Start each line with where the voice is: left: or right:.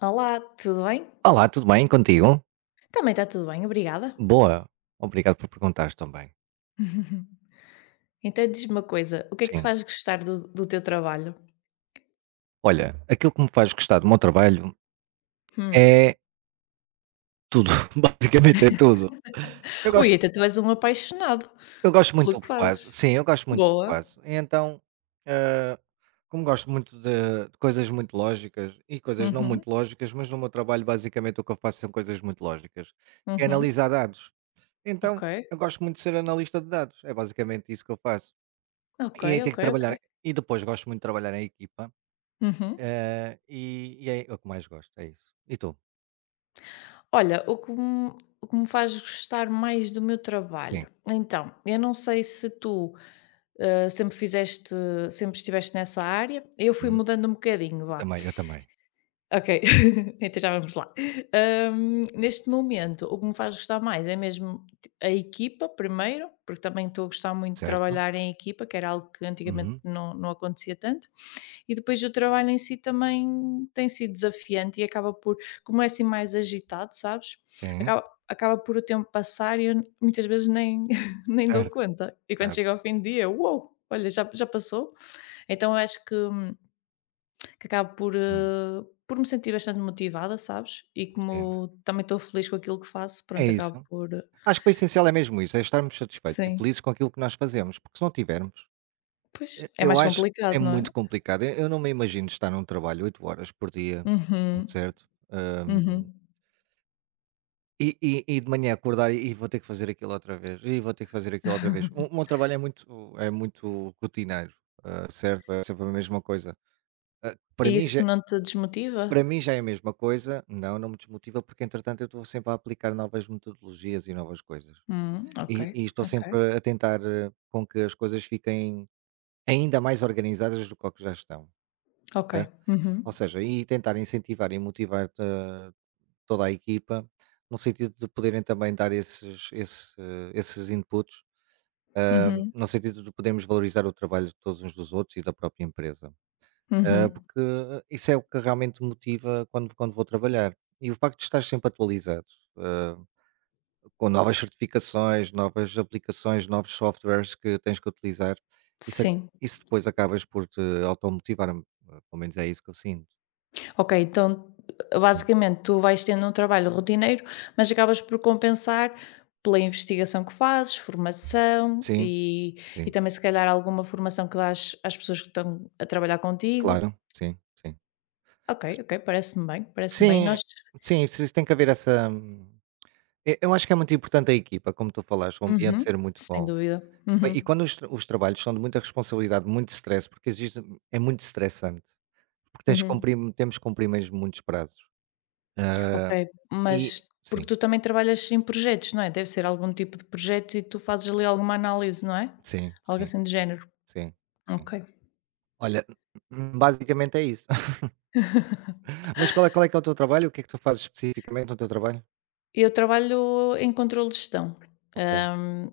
left: Olá, tudo bem?
right: Olá, tudo bem contigo?
left: Também está tudo bem, obrigada.
right: Boa, obrigado por perguntares também.
left: Então diz-me uma coisa, o que é que te
right: Sim,
left: faz gostar do teu trabalho?
right: olha, aquilo que me faz gostar do meu trabalho
left: Hum.
right: é tudo, basicamente é tudo. Eu
left: Ui,
right: gosto,
left: então tu és um apaixonado
right: eu gosto
left: pelo
right: muito do
left: que
right: que faço,
left: fazes.
right: sim, eu gosto muito do que
left: Boa.
right: faço. E então, eh, como gosto muito de coisas muito lógicas e coisas não
left: Uhum,
right: muito lógicas, mas no meu trabalho basicamente o que eu faço são coisas muito lógicas, que é
left: uhum.
right: analisar dados.
left: Ok,
right: Então, eu gosto muito de ser analista de dados, é basicamente isso que eu faço.
left: ok,
right: E aí tenho
left: ok,
right: que
left: ok.
right: trabalhar, e depois gosto muito de trabalhar em equipa.
left: Uhum.
right: E é o que mais gosto, é isso. E tu?
left: Olha, o que me faz gostar mais do meu
right: Sim.
left: trabalho? Então, eu não sei se tu eh, sempre fizeste, sempre estiveste nessa área, eu fui
right: Uhum.
left: mudando um bocadinho,
right: Eu
left: vá.
right: também, eu também.
left: Ok, então já vamos lá. Neste momento, o que me faz gostar mais é mesmo a equipa, primeiro, porque também estou a gostar muito de
right: Certo.
left: trabalhar em equipa, que era algo que antigamente
right: Uhum.
left: não acontecia tanto, e depois o trabalho em si também tem sido desafiante e acaba por, como é assim mais agitado, sabes?
right: Sim.
left: Acaba por o tempo passar e eu muitas vezes nem, nem dou
right: Certo,
left: conta. E quando
right: certo.
left: chega ao fim do dia, uou, olha, já passou. Então eu acho que acabo por,
right: Hum.
left: eh, por me sentir bastante motivada, sabes? E
right: Sim.
left: como também estou feliz com aquilo que faço,
right: É
left: pronto, acabo
right: isso.
left: por
right: Acho que o essencial é mesmo isso, é estarmos satisfeitos e
left: sim.
right: felizes com aquilo que nós fazemos, porque se não tivermos,
left: Pois,
right: e
left: é
right: eu
left: mais
right: acho
left: complicado,
right: é
left: não é?
right: muito complicado. Eu não me imagino estar num trabalho 8 horas por dia,
left: Uhum,
right: certo? Hum,
left: uhum.
right: e de manhã acordar e vou ter que fazer aquilo outra vez, e vou ter que fazer aquilo outra vez. O meu trabalho é muito rotineiro, certo? É sempre a mesma coisa. Hã,
left: E isso não te desmotiva?
right: para mim já é a mesma coisa. Não, não me desmotiva, porque entretanto eu estou sempre a aplicar novas metodologias e novas coisas.
left: Ok,
right: E estou
left: ok,
right: sempre a tentar com que as coisas fiquem ainda mais organizadas do que ao que já estão,
left: ok.
right: certo? Ou
left: Uhum,
right: seja, e tentar incentivar e motivar toda a equipa, no sentido de poderem também dar esses inputs,
left: uhum,
right: no sentido de podermos valorizar o trabalho de todos uns dos outros e da própria empresa. Ah,
left: uhum.
right: porque ah, isso é o que realmente me motiva quando vou trabalhar. E o facto de estar sempre atualizado, ah, com novas certificações, novas aplicações, novos softwares que tens que utilizar, isso, ac-
left: Sim.
right: isso depois acabas por te automotivar, pelo menos é isso que eu sinto.
left: Ok, então
right: Sim,
left: basicamente tu vais tendo um trabalho rotineiro, mas acabas por compensar pela investigação que fazes, formação
right: sim,
left: e
right: sim.
left: também se calhar alguma formação que dás às pessoas que estão a trabalhar contigo.
right: Claro, sim, sim.
left: Ok, ok, parece-me bem, parece-me bem.
right: Sim, sim, vocês têm que haver essa e eu acho que é muito importante a equipa, como tu falaste, o ambiente
left: Uhum,
right: ser muito
left: sem
right: bom.
left: dúvida. Uhum,
right: E quando os trabalhos são de muita responsabilidade, muito stress, porque exige é muito estressante, porque tens que
left: uhum.
right: cumprir temos que cumprir mesmo muitos prazos.
left: Ok,
right: Ah,
left: mas
right: e
left: porque
right: sim,
left: tu também trabalhas em projetos, não é? Deve ser algum tipo de projeto e tu fazes ali alguma análise, não é?
right: sim,
left: Algo
right: sim,
left: assim de género.
right: sim, sim.
left: Ok.
right: Olha, basicamente é isso. Mas qual é que é o teu trabalho? O que é que tu fazes especificamente no teu trabalho?
left: Eu trabalho em controle de gestão,
right: Ok,
left: hum,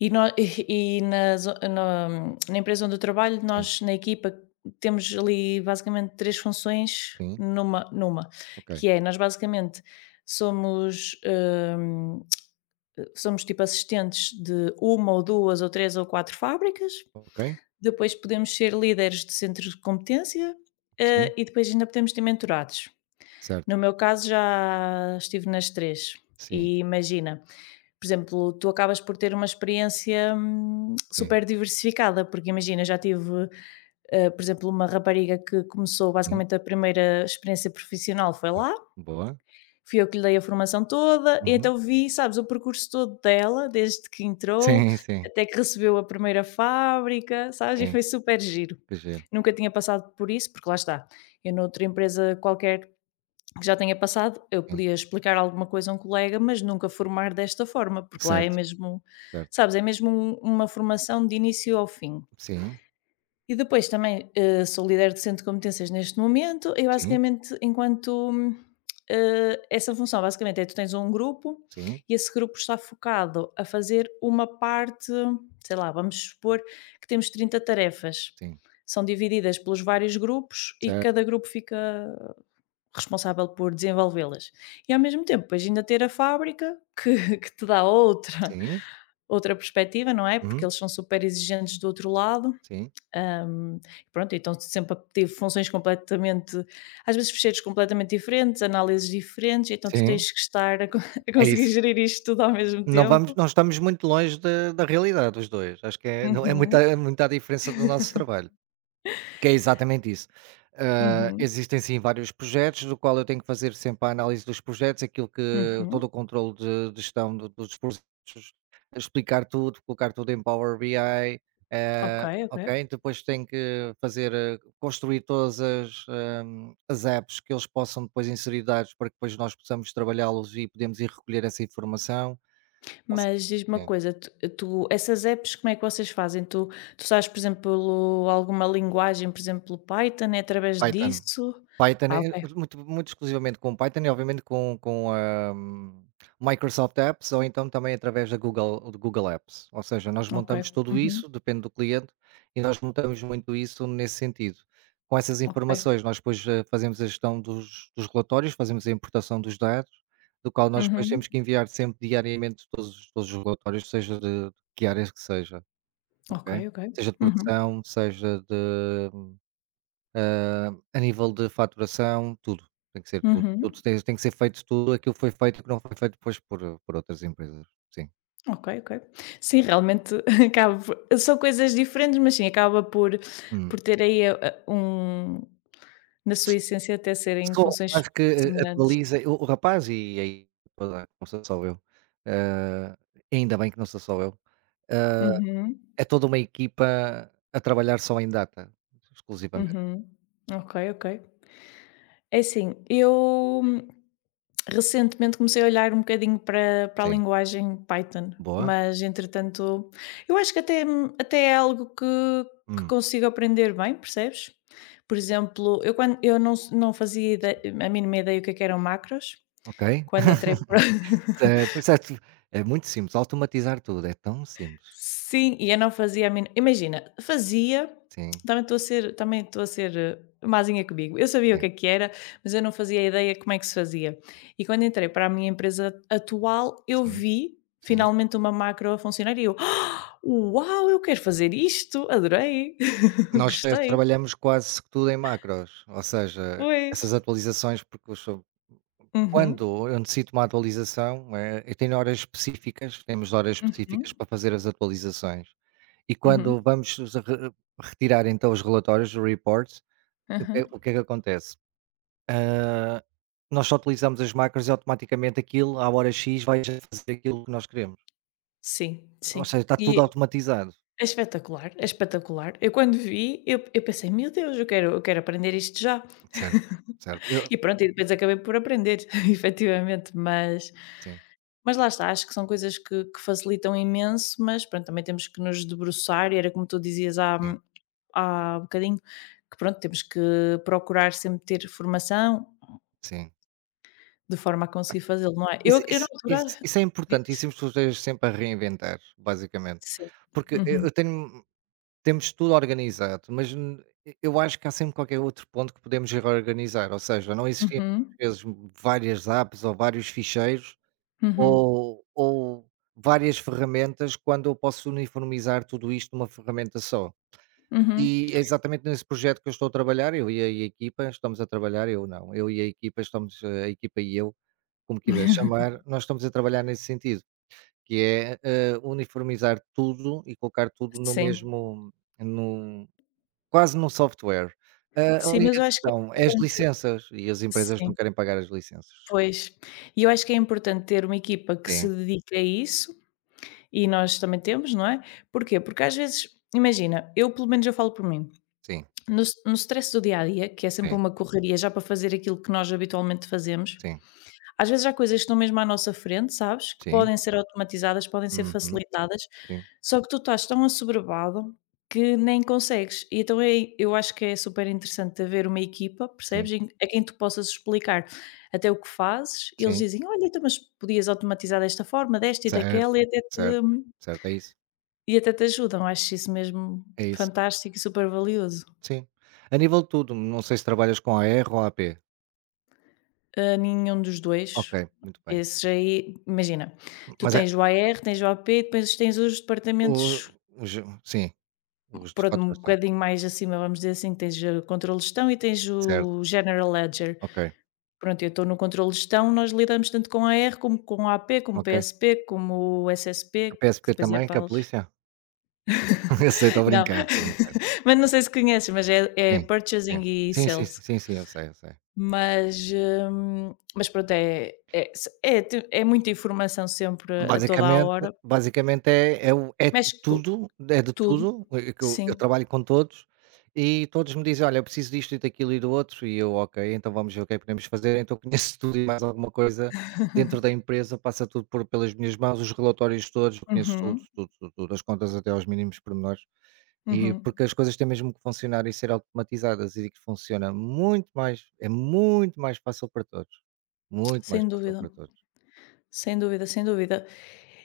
left: e nó e na zo na na empresa onde eu trabalho,
right: sim,
left: nós na equipa temos ali basicamente 3 funções
right: sim,
left: numa,
right: ok,
left: que é nós basicamente somos, hum, somos tipo assistentes de uma ou 2 ou 3 ou 4 fábricas,
right: ok,
left: depois podemos ser líderes de centros de competência, hã,
right: sim,
left: e depois ainda podemos ter mentorados.
right: certo,
left: No meu caso já estive nas três.
right: sim,
left: E imagina, por exemplo, tu acabas por ter uma experiência,
right: sim,
left: super diversificada, porque imagina, já tive, por exemplo, uma rapariga que começou
right: sim,
left: basicamente a primeira experiência profissional foi
right: hum,
left: lá,
right: boa.
left: fui eu que lhe dei a formação toda, e
right: Uhum.
left: então vi, sabes, o percurso todo dela, desde que entrou,
right: Sim, sim,
left: até que recebeu a primeira fábrica, sabes, e
right: sim.
left: foi super giro.
right: Que giro.
left: Nunca tinha passado por isso, porque lá está, eu noutra empresa qualquer que já tenha passado, eu
right: Sim.
left: podia explicar alguma coisa a um colega, mas nunca formar desta forma, porque lá é
right: Certo,
left: mesmo,
right: certo.
left: sabes, é mesmo uma formação de início ao fim.
right: Sim,
left: E depois também, sou líder de centro de competências neste momento e
right: sim,
left: basicamente essa função basicamente é tu tens um grupo
right: sim,
left: e esse grupo está focado a fazer uma parte, sei lá, vamos supor que temos 30 tarefas,
right: sim.
left: são divididas pelos vários grupos e
right: Certo.
left: cada grupo fica responsável por desenvolvê-las. E ao mesmo tempo depois ainda ter a fábrica que que te dá outra
right: Sim.
left: outra perspectiva, não é, porque
right: Uhum.
left: eles são super exigentes do outro lado.
right: Sim,
left: Hum, pronto, então sempre tive funções completamente, às vezes fecheiros completamente diferentes, análises diferentes, então tu
right: sim.
left: tens que estar a
right: É
left: conseguir
right: isso.
left: gerir isto tudo ao mesmo
right: Não vamos
left: tempo.
right: não estamos muito longe da realidade os dois. Acho que é não é muita
left: Uhum,
right: é muita a diferença do nosso trabalho. Que é exatamente isso.
left: uhum,
right: Existem sim vários projetos, do qual eu tenho que fazer sempre a análise dos projetos, aquilo que todo o
left: uhum.
right: controle de gestão dos projetos, explicar tudo, colocar tudo em Power BI,
left: Ok, ok.
right: ok? Depois tenho que fazer, construir todas as apps que eles possam depois inserir dados para que depois nós possamos trabalhá-los e podemos ir recolher essa informação. Ou se-
left: Mas diz-me uma
right: Sim.
left: coisa, essas apps, como é que vocês fazem? Tu sabes, por exemplo, alguma linguagem, por exemplo, Python, é através
right: Python.
left: disso?
right: Python,
left: Ah,
right: é,
left: ok,
right: muito exclusivamente com Python e obviamente com a Microsoft Apps ou então também através da Google do Google Apps. Ou seja, nós
left: ok.
right: montamos tudo
left: Uhum,
right: isso, depende do cliente, e nós montamos muito isso nesse sentido. Com essas
left: ok.
right: informações, nós depois, fazemos a gestão dos relatórios, fazemos a importação dos dados, do qual nós depois
left: Uhum,
right: temos que enviar sempre diariamente todos os relatórios, seja de que áreas que seja,
left: ok,
right: ok?
left: ok.
right: Seja de
left: Uhum,
right: produção, seja de a nível de faturação, tudo. Tem que ser tudo. Tudo
left: uhum.
right: tem que ser feito tudo aquilo que foi feito, que não foi feito depois por outras empresas. Sim.
left: Ok, ok. Sim, realmente acaba por são coisas diferentes, mas sim, acaba por
right: Hum.
left: por ter aí a um na sua
right: S
left: essência até serem
right: só
left: funções
right: acho que,
left: semelhantes.
right: atualiza o rapaz e aí pá, não sou só eu, hã, ainda bem que não sou só eu, eh,
left: Uhum,
right: é toda uma equipa a trabalhar só em data, exclusivamente.
left: uhum. Ok, ok. É assim, eu recentemente comecei a olhar um bocadinho para a
right: Sim.
left: linguagem Python,
right: Boa.
left: mas entretanto, eu acho que até é algo que
right: Hum.
left: consigo aprender bem, percebes? Por exemplo, eu quando eu não fazia ide a mínima ideia o que é que eram macros,
right: Ok.
left: quando entrei para.
right: Certo, certo. É muito simples, automatizar tudo, é tão simples.
left: Sim, e eu não fazia a mínima imagina, fazia,
right: Sim,
left: também estou a ser também estou a ser, eh, mazinha comigo. Eu sabia o que
right: é.
left: é que era, mas eu não fazia ideia como é que se fazia. E quando entrei para a minha empresa atual, eu
right: Sim,
left: vi
right: sim.
left: finalmente uma macro a funcionar e eu: "Ah, "Uau, eu quero fazer isto, adorei,
right: Nós,
left: gostei".
right: trabalhamos quase que tudo em macros, ou seja,
left: Pois.
right: essas atualizações porque eu sou
left: Uhum,
right: quando eu necessito uma atualização, eu temos horas específicas
left: uhum,
right: para fazer as atualizações. E quando
left: uhum,
right: vamos os re retirar então os relatórios, os reports, o que
left: aham.
right: é o que é que acontece? Hã, Nós só utilizamos as macros e automaticamente aquilo à hora X vai já fazer aquilo que nós queremos.
left: Sim,
right: Ou
left: sim.
right: seja, está tudo
left: E
right: automatizado.
left: É espetacular, é espetacular. Eu quando vi, eu pensei: "Meu Deus, eu quero aprender isto já".
right: Certo, certo. Eu
left: E pronto, e depois acabei por aprender, efetivamente, mas
right: sim,
left: mas lá está, acho que são coisas que facilitam imenso, mas pronto, também temos que nos debruçar e era como tu dizias há
right: sim,
left: há bocadinho, que pronto, temos que procurar sempre ter formação,
right: sim.
left: de forma a conseguir fazê-lo, não é? Eu
right: Isso
left: eu na
right: isso
left: altura
right: isso isso é importante, isso
left: dizia,
right: estejas sempre a reinventar, basicamente.
left: Sim.
right: Porque eu
left: Uhum,
right: eu tenho temos tudo organizado, mas n eu acho que há sempre qualquer outro ponto que podemos reorganizar, ou seja, não existiam
left: uhum,
right: às vezes várias apps ou vários ficheiros
left: uhum,
right: ou várias ferramentas quando eu posso uniformizar tudo isto numa ferramenta só.
left: uhum.
right: E é exatamente nesse projeto que eu estou a trabalhar, eu e a equipa, estamos a trabalhar, eu não, eu e a equipa estamos, a equipa e eu, como quiser chamar, nós estamos a trabalhar nesse sentido, que é, uniformizar tudo e colocar tudo no
left: Sim.
right: mesmo num quase num software. A
left: Sim, mas
right: única
left: eu acho que é
right: questão é as
left: importante
right: licenças e as empresas não
left: sim,
right: querem pagar as licenças.
left: pois. E eu acho que é importante ter uma equipa que se
right: Sim,
left: dedique a isso, e nós também temos, não é? Porquê? Porque às vezes, imagina, eu pelo menos eu falo por mim,
right: sim,
left: no stress do dia a dia, que é sempre
right: sim,
left: uma correria já para fazer aquilo que nós habitualmente fazemos.
right: sim,
left: Às vezes há coisas que estão mesmo à nossa frente, sabes, que
right: sim,
left: podem ser automatizadas, podem ser
right: uhum,
left: facilitadas,
right: sim,
left: só que tu estás tão assoberbado que nem consegues. E então é, eu acho que é super interessante haver uma equipa,
right: sim,
left: percebes, em a quem tu possas explicar até o que fazes, e eles
right: sim,
left: dizem: "Olha, então, mas podias automatizar desta forma, desta e
right: certo,
left: daquela", e até te
right: certo, certo, é isso,
left: e até te ajudam. Acho isso mesmo
right: é isso.
left: fantástico e super valioso.
right: Sim. A nível de tudo, não sei se trabalhas com AR ou A p
left: Ah, nenhum dos 2.
right: Ok, muito bem.
left: Esses aí imagina, tu
right: Mas é
left: tens o AR, tens o AP, depois tens os
right: o
left: departamentos,
right: os sim, os de
left: pronto, um
right: faturação.
left: bocadinho mais acima, vamos dizer assim, tens o controle de gestão e tens
right: Certo,
left: o general ledger.
right: ok,
left: Pronto, eu estou no controle de gestão, nós lidamos tanto com a R como com AP, como
right: ok.
left: PSP, como o SSP,
right: A
left: que
right: PSP
left: depois é
right: também, que é a
left: PALs.
right: polícia? Eu sei, estou a
left: Não,
right: brincar, estou a brincar.
left: mas não sei se conheces, mas é
right: Sim,
left: purchasing
right: sim.
left: e
right: Sim, sim, sim,
left: sales.
right: sim, sim, eu sei, eu sei.
left: Mas pronto, é é é te é muita informação sempre a toda a
right: Basicamente
left: hora,
right: basicamente é é o
left: mexe com
right: é de
left: tudo.
right: tudo, que eu
left: Sim.
right: eu trabalho com todos, e todos me dizem: "Olha, eu preciso disto e daquilo e do outro", e eu: "Ok, então vamos ver o que é que podemos fazer", então conheço tudo e mais alguma coisa dentro da empresa, passa tudo por pelas minhas mãos, os relatórios todos, eu conheço tudo,
left: Uhum,
right: tudo, tudo, tudo, as contas até aos mínimos pormenores, e
left: uhum.
right: porque as coisas têm mesmo que funcionar e ser automatizadas, e que funciona muito mais é muito mais fácil para todos, muito mais
left: Sem
right: fácil
left: dúvida,
right: para todos.
left: sem dúvida, sem dúvida.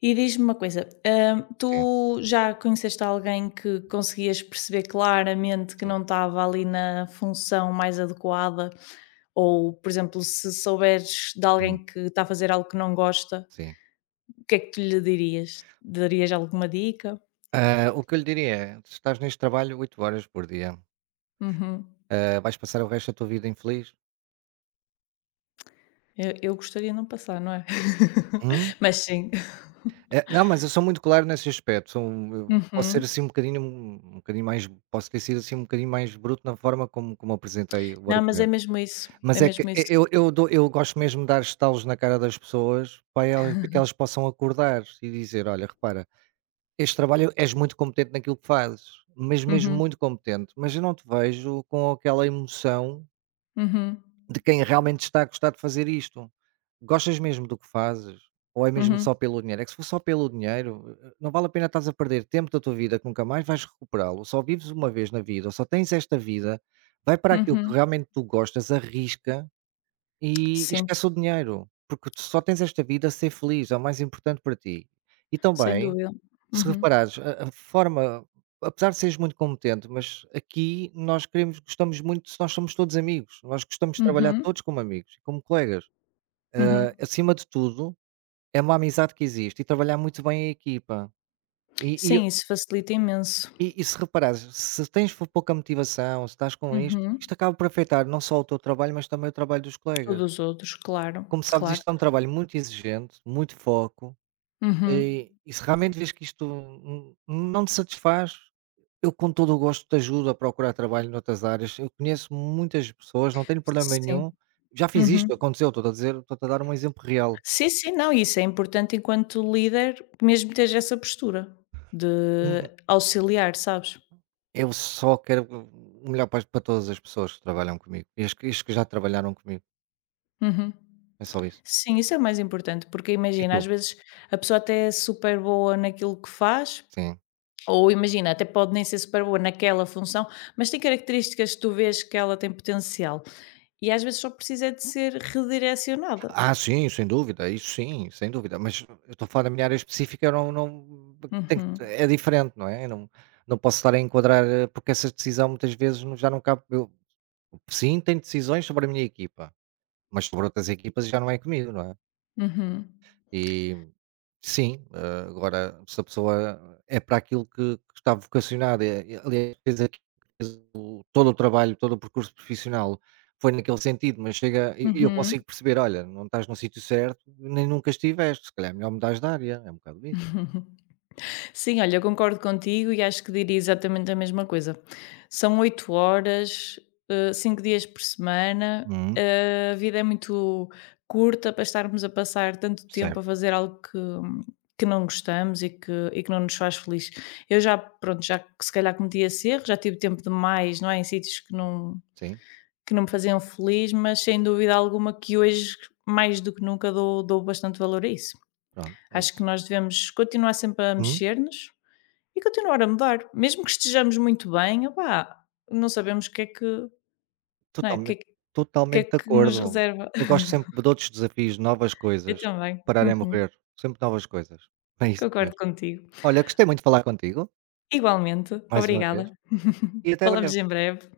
left: E diz-me uma coisa,
right: Sim,
left: tu já conheceste alguém que conseguias perceber claramente que
right: sim,
left: não estava ali na função mais adequada? Ou, por exemplo, se souberes de
right: hum,
left: alguém que está a fazer algo que não gosta,
right: sim.
left: o que é que tu lhe dirias? Darias alguma dica?
right: O que eu lhe diria é, se estás neste trabalho 8 horas por dia,
left: Uhum.
right: vais passar o resto da tua vida infeliz?
left: Eu gostaria de não passar, não é?
right: Hum?
left: Mas sim.
right: Não, mas eu sou muito claro nesse aspecto, sou um eu posso ser
left: Uhum.
right: assim um bocadinho um bocadinho mais posso ter sido assim um bocadinho mais bruto na forma como apresentei o
left: Não, mas é
right: argumento.
left: mesmo isso, é
right: Mas é que
left: mesmo
right: e
left: isso.
right: eu eu dou eu gosto mesmo de dar estalos na cara das pessoas para que elas possam acordar e dizer: "Olha, repara, este trabalho és muito competente naquilo que fazes, mas mesmo
left: Uhum,
right: muito competente, mas eu não te vejo com aquela emoção
left: uhum,
right: de quem realmente está a gostar de fazer isto. Gostas mesmo do que fazes? Ou é mesmo
left: uhum,
right: só pelo dinheiro? É que se for só pelo dinheiro, não vale a pena, estás a perder tempo da tua vida que nunca mais vais recuperá-lo. Só vives uma vez na vida, ou só tens esta vida. Vai para aquilo que
left: uhum.
right: realmente tu gostas, arrisca e
left: Sim,
right: esquece o dinheiro, porque tu só tens esta vida, ser feliz é o mais importante para ti. E
left: sem
right: também
left: dúvida.
right: se
left: Uhum,
right: reparares, a forma, apesar de seres muito competente, mas aqui nós queremos gostamos muito, se nós somos todos amigos, nós gostamos de trabalhar
left: uhum,
right: todos como amigos e como colegas.
left: uhum.
right: Acima de tudo, é uma amizade que existe e trabalhar muito bem a equipa. E e
left: Sim, isso facilita imenso.
right: e se reparares, se tens fo pouca motivação, se estás com isto,
left: Uhum.
right: isto acaba por afetar não só o teu trabalho, mas também o trabalho dos
left: O
right: colegas.
left: dos outros, claro,
right: Como sabes,
left: claro.
right: isto é um trabalho muito exigente, muito foco,
left: Uhum.
right: e se realmente vês que isto n não te satisfaz, eu com todo o gosto te ajudo a procurar trabalho noutras áreas. Eu conheço muitas pessoas, não tenho problema
left: Sim.
right: nenhum. Já fiz
left: Uhum.
right: isto, aconteceu, estou a dizer, estou a dar um exemplo real.
left: Sim, sim, não, isso é importante enquanto líder, mesmo ter essa postura de
right: Hum, hum,
left: auxiliar, sabes?
right: Eu só quero o melhor para todas as pessoas que trabalham comigo e as que já trabalharam comigo.
left: Uhum.
right: É só isso.
left: Sim, isso é o mais importante, porque
right: E
left: imagina,
right: tu?
left: às vezes a pessoa até é super boa naquilo que faz,
right: Sim.
left: ou imagina, até pode nem ser super boa naquela função, mas tem características que tu vês que ela tem potencial. E às vezes só precisa é de ser redirecionada.
right: Sim, sem dúvida, isso sim, sem dúvida. Mas eu estou a falar da minha área específica, eu não,
left: Uhum,
right: é diferente, não é? Eu não, não posso estar a enquadrar, porque essa decisão muitas vezes já não cabe. Eu, sim, tenho decisões sobre a minha equipa. Mas sobre outras equipas já não é comigo, não é?
left: uhum,
right: E sim, agora se a pessoa é para aquilo que está vocacionada, aliás, fez aquilo, todo o trabalho, todo o percurso profissional foi naquele sentido, mas chega e eu
left: uhum.
right: consigo perceber, olha, não estás no sítio certo, nem nunca estiveste, se calhar é melhor mudares de área, é um bocado isso.
left: Sim, olha, eu concordo contigo e acho que diria exatamente a mesma coisa. São 8 horas, 5 dias por semana,
right: Uhum,
left: a vida é muito curta para estarmos a passar tanto tempo a
right: certo,
left: fazer algo que não gostamos e que não nos faz feliz. Eu já, pronto, já se calhar cometi esse erro, já tive tempo demais, não é? Em sítios que não,
right: sim,
left: que não me faziam feliz, mas sem dúvida alguma que hoje, mais do que nunca, dou bastante valor a isso.
right: pronto, é
left: Acho que
right: isso.
left: nós devemos continuar sempre a
right: Uhum,
left: mexer-nos e continuar a mudar, mesmo que estejamos muito bem, opá, não sabemos o que é que não é, o que é
right: totalmente,
left: que o que é
right: totalmente de
left: que nos
right: acordo.
left: reserva.
right: Eu gosto sempre de outros desafios, novas
left: Eu
right: coisas,
left: também,
right: parar é
left: uhum,
right: morrer, sempre novas coisas. É isso
left: concordo
right: mesmo.
left: contigo.
right: Olha, gostei muito de falar contigo,
left: Igualmente,
right: mais uma vez,
left: obrigada.
right: e até
left: Falamos
right: breve.
left: em breve.